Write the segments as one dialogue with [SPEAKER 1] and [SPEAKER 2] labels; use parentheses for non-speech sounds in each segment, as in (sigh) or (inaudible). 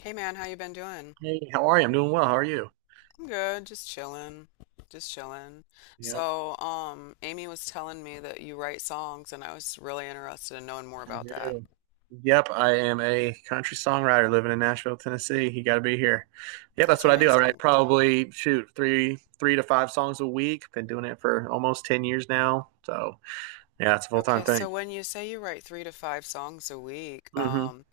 [SPEAKER 1] Hey man, how you been doing?
[SPEAKER 2] Hey, how are you? I'm doing well. How are you?
[SPEAKER 1] I'm good, just chilling.
[SPEAKER 2] Yep,
[SPEAKER 1] So, Amy was telling me that you write songs, and I was really interested in knowing more
[SPEAKER 2] I
[SPEAKER 1] about that.
[SPEAKER 2] do. Yep, I am a country songwriter living in Nashville, Tennessee. You got to be here. Yep, that's
[SPEAKER 1] That's
[SPEAKER 2] what I do. I write
[SPEAKER 1] amazing.
[SPEAKER 2] probably shoot three to five songs a week. Been doing it for almost 10 years now. So yeah, it's a full time
[SPEAKER 1] Okay,
[SPEAKER 2] thing.
[SPEAKER 1] so when you say you write three to five songs a week,
[SPEAKER 2] Hmm.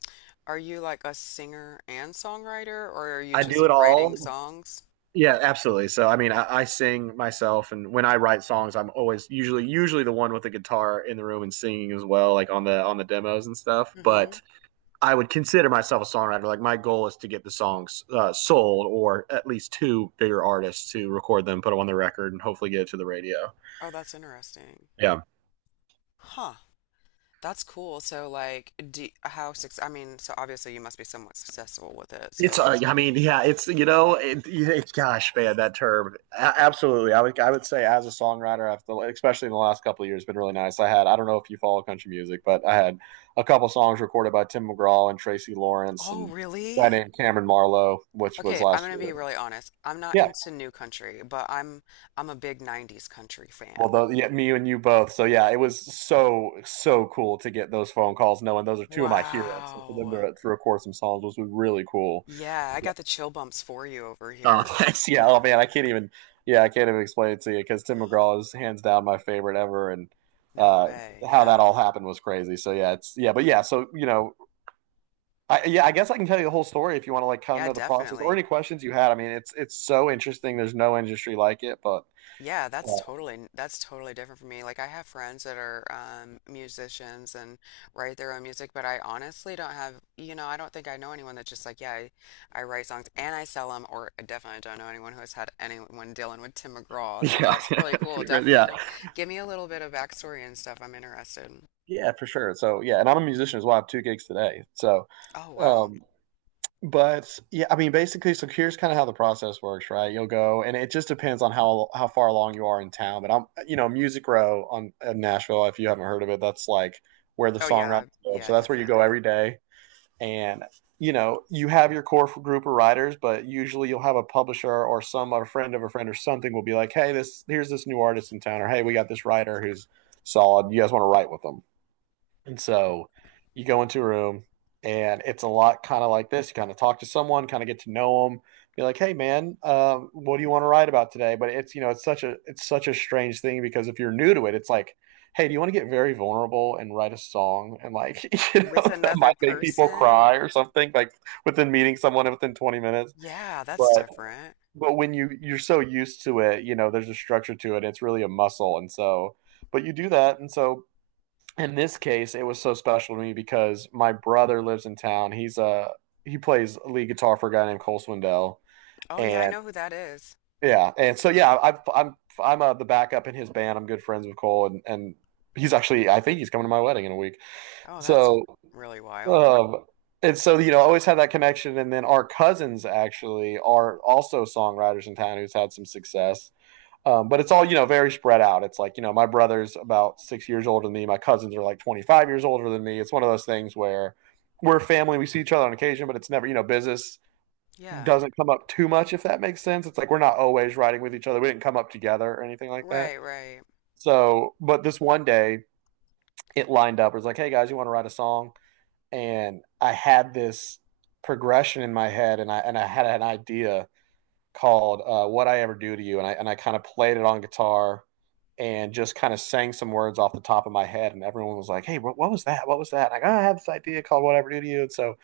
[SPEAKER 1] are you like a singer and songwriter, or are you
[SPEAKER 2] I do
[SPEAKER 1] just
[SPEAKER 2] it
[SPEAKER 1] writing
[SPEAKER 2] all.
[SPEAKER 1] songs?
[SPEAKER 2] Yeah, absolutely. So I mean, I sing myself, and when I write songs, I'm always usually the one with the guitar in the room and singing as well, like on the demos and stuff.
[SPEAKER 1] Mm-hmm.
[SPEAKER 2] But I would consider myself a songwriter. Like my goal is to get the songs sold, or at least two bigger artists to record them, put them on the record, and hopefully get it to the radio.
[SPEAKER 1] Oh, that's interesting.
[SPEAKER 2] Yeah,
[SPEAKER 1] Huh. That's cool. So, like, do, how success? I mean, so obviously you must be somewhat successful with it.
[SPEAKER 2] it's.
[SPEAKER 1] So,
[SPEAKER 2] I mean, yeah, it's, gosh, man, that term. Absolutely, I would say as a songwriter, I've, especially in the last couple of years, been really nice. I had. I don't know if you follow country music, but I had a couple songs recorded by Tim McGraw and Tracy Lawrence
[SPEAKER 1] oh,
[SPEAKER 2] and a guy
[SPEAKER 1] really?
[SPEAKER 2] named Cameron Marlowe, which was
[SPEAKER 1] Okay, I'm
[SPEAKER 2] last
[SPEAKER 1] gonna
[SPEAKER 2] year.
[SPEAKER 1] be really honest. I'm not
[SPEAKER 2] Yeah,
[SPEAKER 1] into new country, but I'm a big 90s country
[SPEAKER 2] well,
[SPEAKER 1] fan.
[SPEAKER 2] though, yeah, me and you both. So yeah, it was so cool to get those phone calls, knowing those are two of my heroes. So for them
[SPEAKER 1] Wow.
[SPEAKER 2] to record some songs was really cool.
[SPEAKER 1] Yeah, I
[SPEAKER 2] Yeah.
[SPEAKER 1] got the chill bumps for you over
[SPEAKER 2] Oh, (laughs)
[SPEAKER 1] here.
[SPEAKER 2] that's, yeah. Oh man, I can't even. Yeah, I can't even explain it to you because Tim McGraw is hands down my favorite ever, and
[SPEAKER 1] No
[SPEAKER 2] uh,
[SPEAKER 1] way.
[SPEAKER 2] how that
[SPEAKER 1] Yeah.
[SPEAKER 2] all happened was crazy. So yeah, it's yeah, but yeah. So I guess I can tell you the whole story if you want to like kind of
[SPEAKER 1] Yeah,
[SPEAKER 2] know the process or
[SPEAKER 1] definitely.
[SPEAKER 2] any questions you had. I mean, it's so interesting. There's no industry like it, but
[SPEAKER 1] Yeah, that's
[SPEAKER 2] uh,
[SPEAKER 1] totally that's totally different for me. Like I have friends that are musicians and write their own music, but I honestly don't have, you know, I don't think I know anyone that's just like, yeah, I write songs and I sell them, or I definitely don't know anyone who has had anyone dealing with Tim McGraw. So
[SPEAKER 2] yeah,
[SPEAKER 1] that's really cool.
[SPEAKER 2] (laughs) yeah.
[SPEAKER 1] Definitely give me a little bit of backstory and stuff. I'm interested.
[SPEAKER 2] Yeah, for sure. So yeah, and I'm a musician as well. I have two gigs today. So,
[SPEAKER 1] Oh wow.
[SPEAKER 2] um, but yeah, I mean, basically, so here's kind of how the process works, right? You'll go, and it just depends on how far along you are in town. But I'm, you know, Music Row on in Nashville. If you haven't heard of it, that's like where the
[SPEAKER 1] Oh
[SPEAKER 2] songwriters
[SPEAKER 1] yeah,
[SPEAKER 2] go.
[SPEAKER 1] yeah,
[SPEAKER 2] So that's where you go
[SPEAKER 1] definitely.
[SPEAKER 2] every day, and you know, you have your core group of writers, but usually you'll have a publisher or some a friend of a friend or something will be like, hey, this here's this new artist in town, or hey, we got this writer who's solid. You guys want to write with them? And so you go into a room, and it's a lot kind of like this. You kind of talk to someone, kind of get to know them, be like, "Hey, man, what do you want to write about today?" But it's, you know, it's such a strange thing, because if you're new to it, it's like, "Hey, do you want to get very vulnerable and write a song?" And like, (laughs) you know
[SPEAKER 1] With
[SPEAKER 2] that
[SPEAKER 1] another
[SPEAKER 2] might make people
[SPEAKER 1] person?
[SPEAKER 2] cry or something. Like within meeting someone within 20 minutes,
[SPEAKER 1] Yeah, that's
[SPEAKER 2] but
[SPEAKER 1] different.
[SPEAKER 2] when you're so used to it, you know there's a structure to it. It's really a muscle, and so but you do that, and so in this case, it was so special to me because my brother lives in town. He plays lead guitar for a guy named Cole Swindell,
[SPEAKER 1] Oh yeah, I
[SPEAKER 2] and
[SPEAKER 1] know who that is.
[SPEAKER 2] yeah, and so yeah, I'm the backup in his band. I'm good friends with Cole, and he's actually, I think, he's coming to my wedding in a week.
[SPEAKER 1] Oh, that's
[SPEAKER 2] So
[SPEAKER 1] really wild.
[SPEAKER 2] um, and so, you know, I always had that connection. And then our cousins actually are also songwriters in town who's had some success. But it's all, you know, very spread out. It's like, you know, my brother's about 6 years older than me. My cousins are like 25 years older than me. It's one of those things where we're family. We see each other on occasion, but it's never, you know, business
[SPEAKER 1] Yeah.
[SPEAKER 2] doesn't come up too much, if that makes sense. It's like we're not always riding with each other. We didn't come up together or anything like that.
[SPEAKER 1] Right, right.
[SPEAKER 2] So, but this one day it lined up. It was like, hey guys, you want to write a song? And I had this progression in my head, and I had an idea called "What I Ever Do to You," and I kind of played it on guitar and just kind of sang some words off the top of my head. And everyone was like, "Hey, what was that? What was that?" Like, oh, I had this idea called "What I Ever Do to You," and so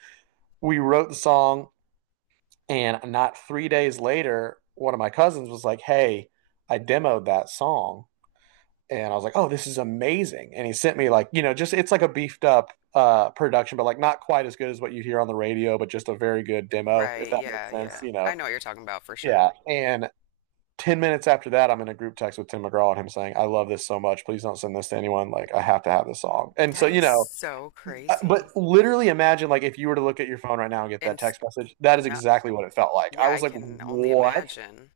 [SPEAKER 2] we wrote the song. And not 3 days later, one of my cousins was like, "Hey, I demoed that song," and I was like, "Oh, this is amazing!" And he sent me like, you know, just, it's like a beefed up production, but like not quite as good as what you hear on the radio, but just a very good demo, if
[SPEAKER 1] Right.
[SPEAKER 2] that makes
[SPEAKER 1] Yeah,
[SPEAKER 2] sense,
[SPEAKER 1] yeah.
[SPEAKER 2] you know.
[SPEAKER 1] I know what you're talking about for sure.
[SPEAKER 2] Yeah, and 10 minutes after that, I'm in a group text with Tim McGraw and him saying, I love this so much. Please don't send this to anyone. Like, I have to have this song. And
[SPEAKER 1] That
[SPEAKER 2] so, you
[SPEAKER 1] is
[SPEAKER 2] know,
[SPEAKER 1] so crazy.
[SPEAKER 2] but literally imagine, like, if you were to look at your phone right now and get that
[SPEAKER 1] And s-
[SPEAKER 2] text message, that is
[SPEAKER 1] no,
[SPEAKER 2] exactly what it felt like. I
[SPEAKER 1] yeah, I
[SPEAKER 2] was like,
[SPEAKER 1] can only
[SPEAKER 2] what?
[SPEAKER 1] imagine.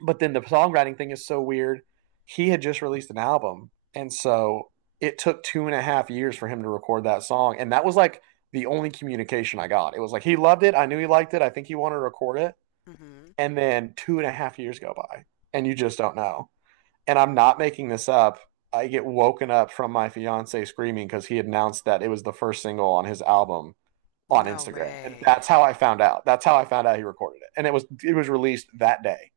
[SPEAKER 2] But then the songwriting thing is so weird. He had just released an album. And so it took 2.5 years for him to record that song. And that was like the only communication I got. It was like, he loved it. I knew he liked it. I think he wanted to record it.
[SPEAKER 1] Hmm.
[SPEAKER 2] And then 2.5 years go by, and you just don't know, and I'm not making this up. I get woken up from my fiance screaming because he announced that it was the first single on his album on
[SPEAKER 1] No
[SPEAKER 2] Instagram, and
[SPEAKER 1] way.
[SPEAKER 2] that's how I found out. That's how I found out he recorded it, and it was released that day.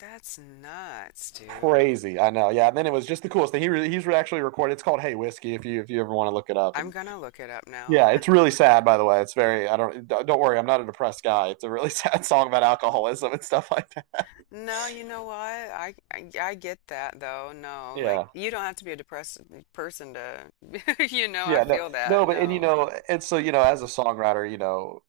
[SPEAKER 1] That's nuts, dude.
[SPEAKER 2] Crazy, I know. Yeah, and then it was just the coolest thing. He's actually recorded. It's called Hey Whiskey. If you ever want to look it up,
[SPEAKER 1] I'm
[SPEAKER 2] and
[SPEAKER 1] gonna look it up now.
[SPEAKER 2] yeah,
[SPEAKER 1] (laughs)
[SPEAKER 2] it's really sad. By the way, it's very. I don't worry. I'm not a depressed guy. It's a really (laughs) sad song about alcoholism and stuff like that.
[SPEAKER 1] No, you know what? I get that though. No, like
[SPEAKER 2] Yeah.
[SPEAKER 1] you don't have to be a depressed person to, (laughs) you know, I
[SPEAKER 2] Yeah, no,
[SPEAKER 1] feel that.
[SPEAKER 2] no, but and,
[SPEAKER 1] No.
[SPEAKER 2] and so, as a songwriter,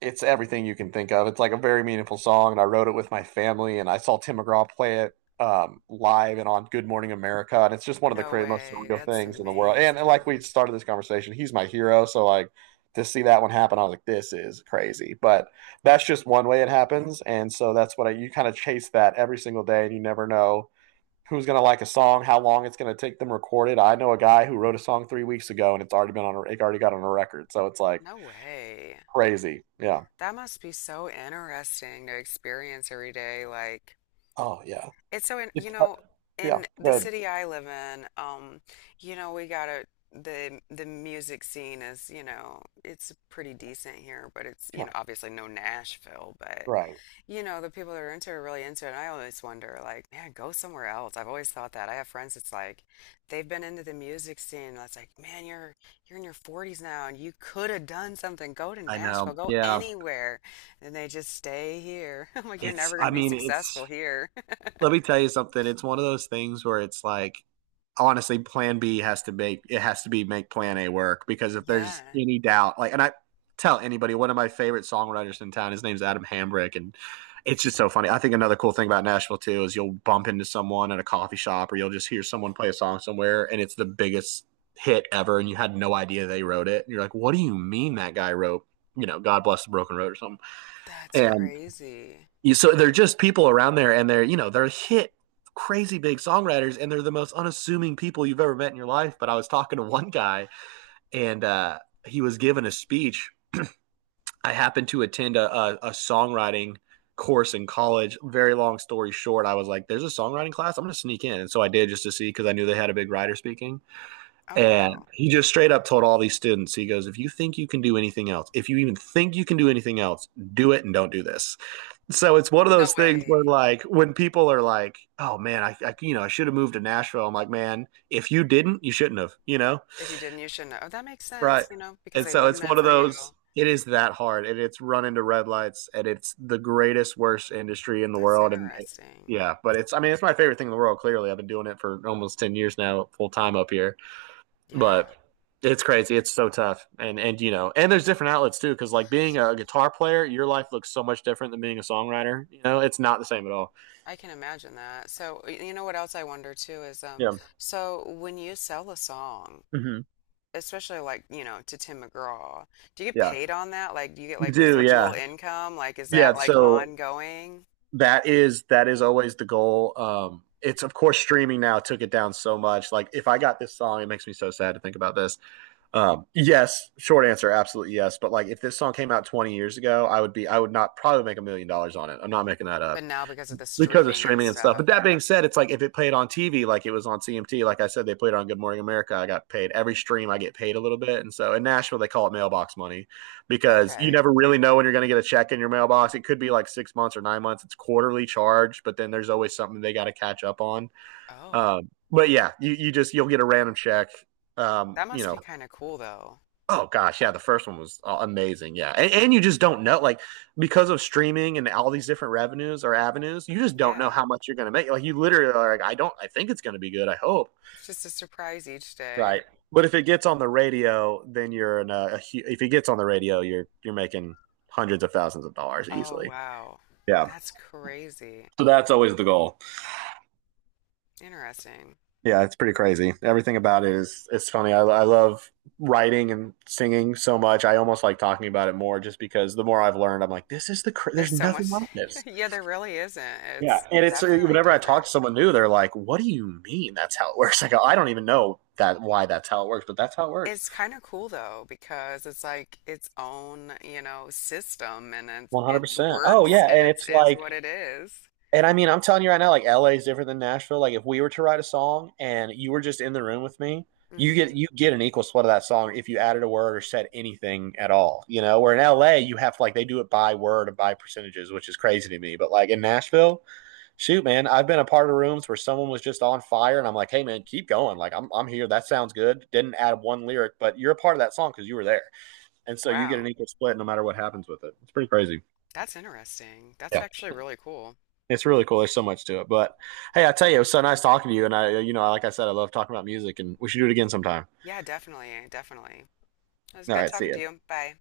[SPEAKER 2] it's everything you can think of. It's like a very meaningful song, and I wrote it with my family, and I saw Tim McGraw play it live and on Good Morning America, and it's just one of the
[SPEAKER 1] No
[SPEAKER 2] most
[SPEAKER 1] way.
[SPEAKER 2] surreal
[SPEAKER 1] That's
[SPEAKER 2] things in the world. And like we
[SPEAKER 1] amazing.
[SPEAKER 2] started this conversation, he's my hero, so like, to see that one happen, I was like, this is crazy. But that's just one way it happens, and so you kind of chase that every single day, and you never know who's going to like a song, how long it's going to take them recorded. I know a guy who wrote a song 3 weeks ago, and it's already been on, it already got on a record, so it's like
[SPEAKER 1] No way.
[SPEAKER 2] crazy, yeah.
[SPEAKER 1] That must be so interesting to experience every day. Like,
[SPEAKER 2] Oh yeah.
[SPEAKER 1] it's so, in,
[SPEAKER 2] It's,
[SPEAKER 1] you know,
[SPEAKER 2] yeah,
[SPEAKER 1] in the
[SPEAKER 2] good.
[SPEAKER 1] city I live in, you know, we got a the music scene is, you know, it's pretty decent here, but it's, you know, obviously no Nashville, but
[SPEAKER 2] Right.
[SPEAKER 1] you know, the people that are into it are really into it. And I always wonder, like, man, go somewhere else. I've always thought that. I have friends that's like, they've been into the music scene. And it's like, man, you're in your 40s now, and you could have done something. Go to
[SPEAKER 2] I
[SPEAKER 1] Nashville,
[SPEAKER 2] know.
[SPEAKER 1] go
[SPEAKER 2] Yeah.
[SPEAKER 1] anywhere, and they just stay here. (laughs) I'm like, you're never going
[SPEAKER 2] I
[SPEAKER 1] to be
[SPEAKER 2] mean,
[SPEAKER 1] successful here. (laughs)
[SPEAKER 2] let me tell you something. It's one of those things where it's like, honestly, plan B has to be make plan A work, because if there's
[SPEAKER 1] Yeah,
[SPEAKER 2] any doubt, like, and I tell anybody, one of my favorite songwriters in town, his name's Adam Hambrick, and it's just so funny. I think another cool thing about Nashville too is, you'll bump into someone at a coffee shop, or you'll just hear someone play a song somewhere, and it's the biggest hit ever, and you had no idea they wrote it, and you're like, what do you mean that guy wrote, God Bless the Broken Road, or something?
[SPEAKER 1] that's
[SPEAKER 2] And
[SPEAKER 1] crazy.
[SPEAKER 2] so they're just people around there, and they're you know they're hit crazy big songwriters, and they're the most unassuming people you've ever met in your life. But I was talking to one guy, and he was giving a speech. I happened to attend a songwriting course in college. Very long story short, I was like, "There's a songwriting class. "I'm going to sneak in," and so I did just to see because I knew they had a big writer speaking.
[SPEAKER 1] Oh
[SPEAKER 2] And
[SPEAKER 1] wow,
[SPEAKER 2] he just straight up told all these students, he goes, "If you think you can do anything else, if you even think you can do anything else, do it and don't do this." So it's one of
[SPEAKER 1] no
[SPEAKER 2] those things where,
[SPEAKER 1] way.
[SPEAKER 2] like, when people are like, "Oh man, I I should have moved to Nashville," I'm like, "Man, if you didn't, you shouldn't have," you know?
[SPEAKER 1] If you didn't, you shouldn't. Have. Oh, that makes
[SPEAKER 2] Right.
[SPEAKER 1] sense. You know, because
[SPEAKER 2] And
[SPEAKER 1] they
[SPEAKER 2] so
[SPEAKER 1] wasn't
[SPEAKER 2] it's one
[SPEAKER 1] meant
[SPEAKER 2] of
[SPEAKER 1] for you.
[SPEAKER 2] those. It is that hard, and it's run into red lights, and it's the greatest worst industry in the
[SPEAKER 1] That's
[SPEAKER 2] world, and it,
[SPEAKER 1] interesting.
[SPEAKER 2] yeah, but it's I mean it's my favorite thing in the world. Clearly, I've been doing it for almost 10 years now, full time up here. But
[SPEAKER 1] Yeah.
[SPEAKER 2] it's crazy. It's so tough, and and there's different outlets too. Because like being a guitar player, your life looks so much different than being a songwriter. You know, it's not the same at all.
[SPEAKER 1] I can imagine that. So, y- you know what else I wonder too is
[SPEAKER 2] Yeah.
[SPEAKER 1] so when you sell a song,
[SPEAKER 2] Hmm.
[SPEAKER 1] especially like, you know, to Tim McGraw, do you get
[SPEAKER 2] Yeah.
[SPEAKER 1] paid on that? Like, do you get
[SPEAKER 2] You
[SPEAKER 1] like
[SPEAKER 2] do.
[SPEAKER 1] residual
[SPEAKER 2] Yeah.
[SPEAKER 1] income? Like, is
[SPEAKER 2] Yeah.
[SPEAKER 1] that like
[SPEAKER 2] So
[SPEAKER 1] ongoing?
[SPEAKER 2] that is always the goal. It's of course streaming now took it down so much. Like if I got this song, it makes me so sad to think about this. Yes, short answer, absolutely yes. But like if this song came out 20 years ago, I would not probably make $1 million on it. I'm not making that
[SPEAKER 1] But
[SPEAKER 2] up.
[SPEAKER 1] now because of the
[SPEAKER 2] Because of
[SPEAKER 1] streaming and
[SPEAKER 2] streaming and stuff. But
[SPEAKER 1] stuff.
[SPEAKER 2] that being said, it's like if it played on TV, like it was on CMT, like I said, they played on Good Morning America. I got paid every stream. I get paid a little bit, and so in Nashville they call it mailbox money because you
[SPEAKER 1] Okay.
[SPEAKER 2] never really know when you're going to get a check in your mailbox. It could be like 6 months or 9 months. It's quarterly charged, but then there's always something they got to catch up on.
[SPEAKER 1] Oh,
[SPEAKER 2] But yeah, you just you'll get a random check. Um,
[SPEAKER 1] that
[SPEAKER 2] you
[SPEAKER 1] must be
[SPEAKER 2] know,
[SPEAKER 1] kind of cool though.
[SPEAKER 2] Oh gosh, yeah, the first one was amazing. Yeah, and you just don't know, like, because of streaming and all these different revenues or avenues, you just don't know
[SPEAKER 1] Yeah.
[SPEAKER 2] how much you're going to make. Like, you literally are like, I don't, I think it's going to be good. I hope,
[SPEAKER 1] It's just a surprise each
[SPEAKER 2] right?
[SPEAKER 1] day.
[SPEAKER 2] But if it gets on the radio, then you're in a if it gets on the radio, you're making hundreds of thousands of dollars
[SPEAKER 1] Oh,
[SPEAKER 2] easily.
[SPEAKER 1] wow.
[SPEAKER 2] Yeah.
[SPEAKER 1] That's crazy.
[SPEAKER 2] So that's always the goal.
[SPEAKER 1] Interesting.
[SPEAKER 2] Yeah, it's pretty crazy. Everything about it is it's funny. I love writing and singing so much. I almost like talking about it more just because the more I've learned, I'm like, this is the
[SPEAKER 1] There's
[SPEAKER 2] there's
[SPEAKER 1] so
[SPEAKER 2] nothing
[SPEAKER 1] much.
[SPEAKER 2] like
[SPEAKER 1] (laughs)
[SPEAKER 2] this.
[SPEAKER 1] Yeah, there really isn't.
[SPEAKER 2] Yeah,
[SPEAKER 1] It's
[SPEAKER 2] and it's
[SPEAKER 1] definitely
[SPEAKER 2] whenever I talk to
[SPEAKER 1] different.
[SPEAKER 2] someone new, they're like, "What do you mean? That's how it works?" (laughs) I go, "I don't even know that why that's how it works, but that's how it works."
[SPEAKER 1] It's kind of cool though because it's like its own, you know, system and it
[SPEAKER 2] One hundred
[SPEAKER 1] it's
[SPEAKER 2] percent. Oh
[SPEAKER 1] works
[SPEAKER 2] yeah,
[SPEAKER 1] and
[SPEAKER 2] and
[SPEAKER 1] it's
[SPEAKER 2] it's
[SPEAKER 1] is
[SPEAKER 2] like
[SPEAKER 1] what it is.
[SPEAKER 2] And I mean, I'm telling you right now, like LA is different than Nashville. Like if we were to write a song and you were just in the room with me, you get
[SPEAKER 1] Mm-hmm.
[SPEAKER 2] you get an equal split of that song if you added a word or said anything at all. You know, where in LA you have to like they do it by word and by percentages, which is crazy to me. But like in Nashville, shoot, man, I've been a part of rooms where someone was just on fire and I'm like, hey man, keep going. Like I'm here. That sounds good. Didn't add one lyric, but you're a part of that song because you were there. And so you get an
[SPEAKER 1] Wow.
[SPEAKER 2] equal split no matter what happens with it. It's pretty crazy.
[SPEAKER 1] That's interesting. That's actually really cool.
[SPEAKER 2] It's really cool. There's so much to it. But hey, I tell you, it was so nice talking to you. And like I said, I love talking about music and we should do it again sometime.
[SPEAKER 1] Yeah, definitely, definitely. It was
[SPEAKER 2] All
[SPEAKER 1] good
[SPEAKER 2] right. See
[SPEAKER 1] talking
[SPEAKER 2] ya.
[SPEAKER 1] to you. Bye.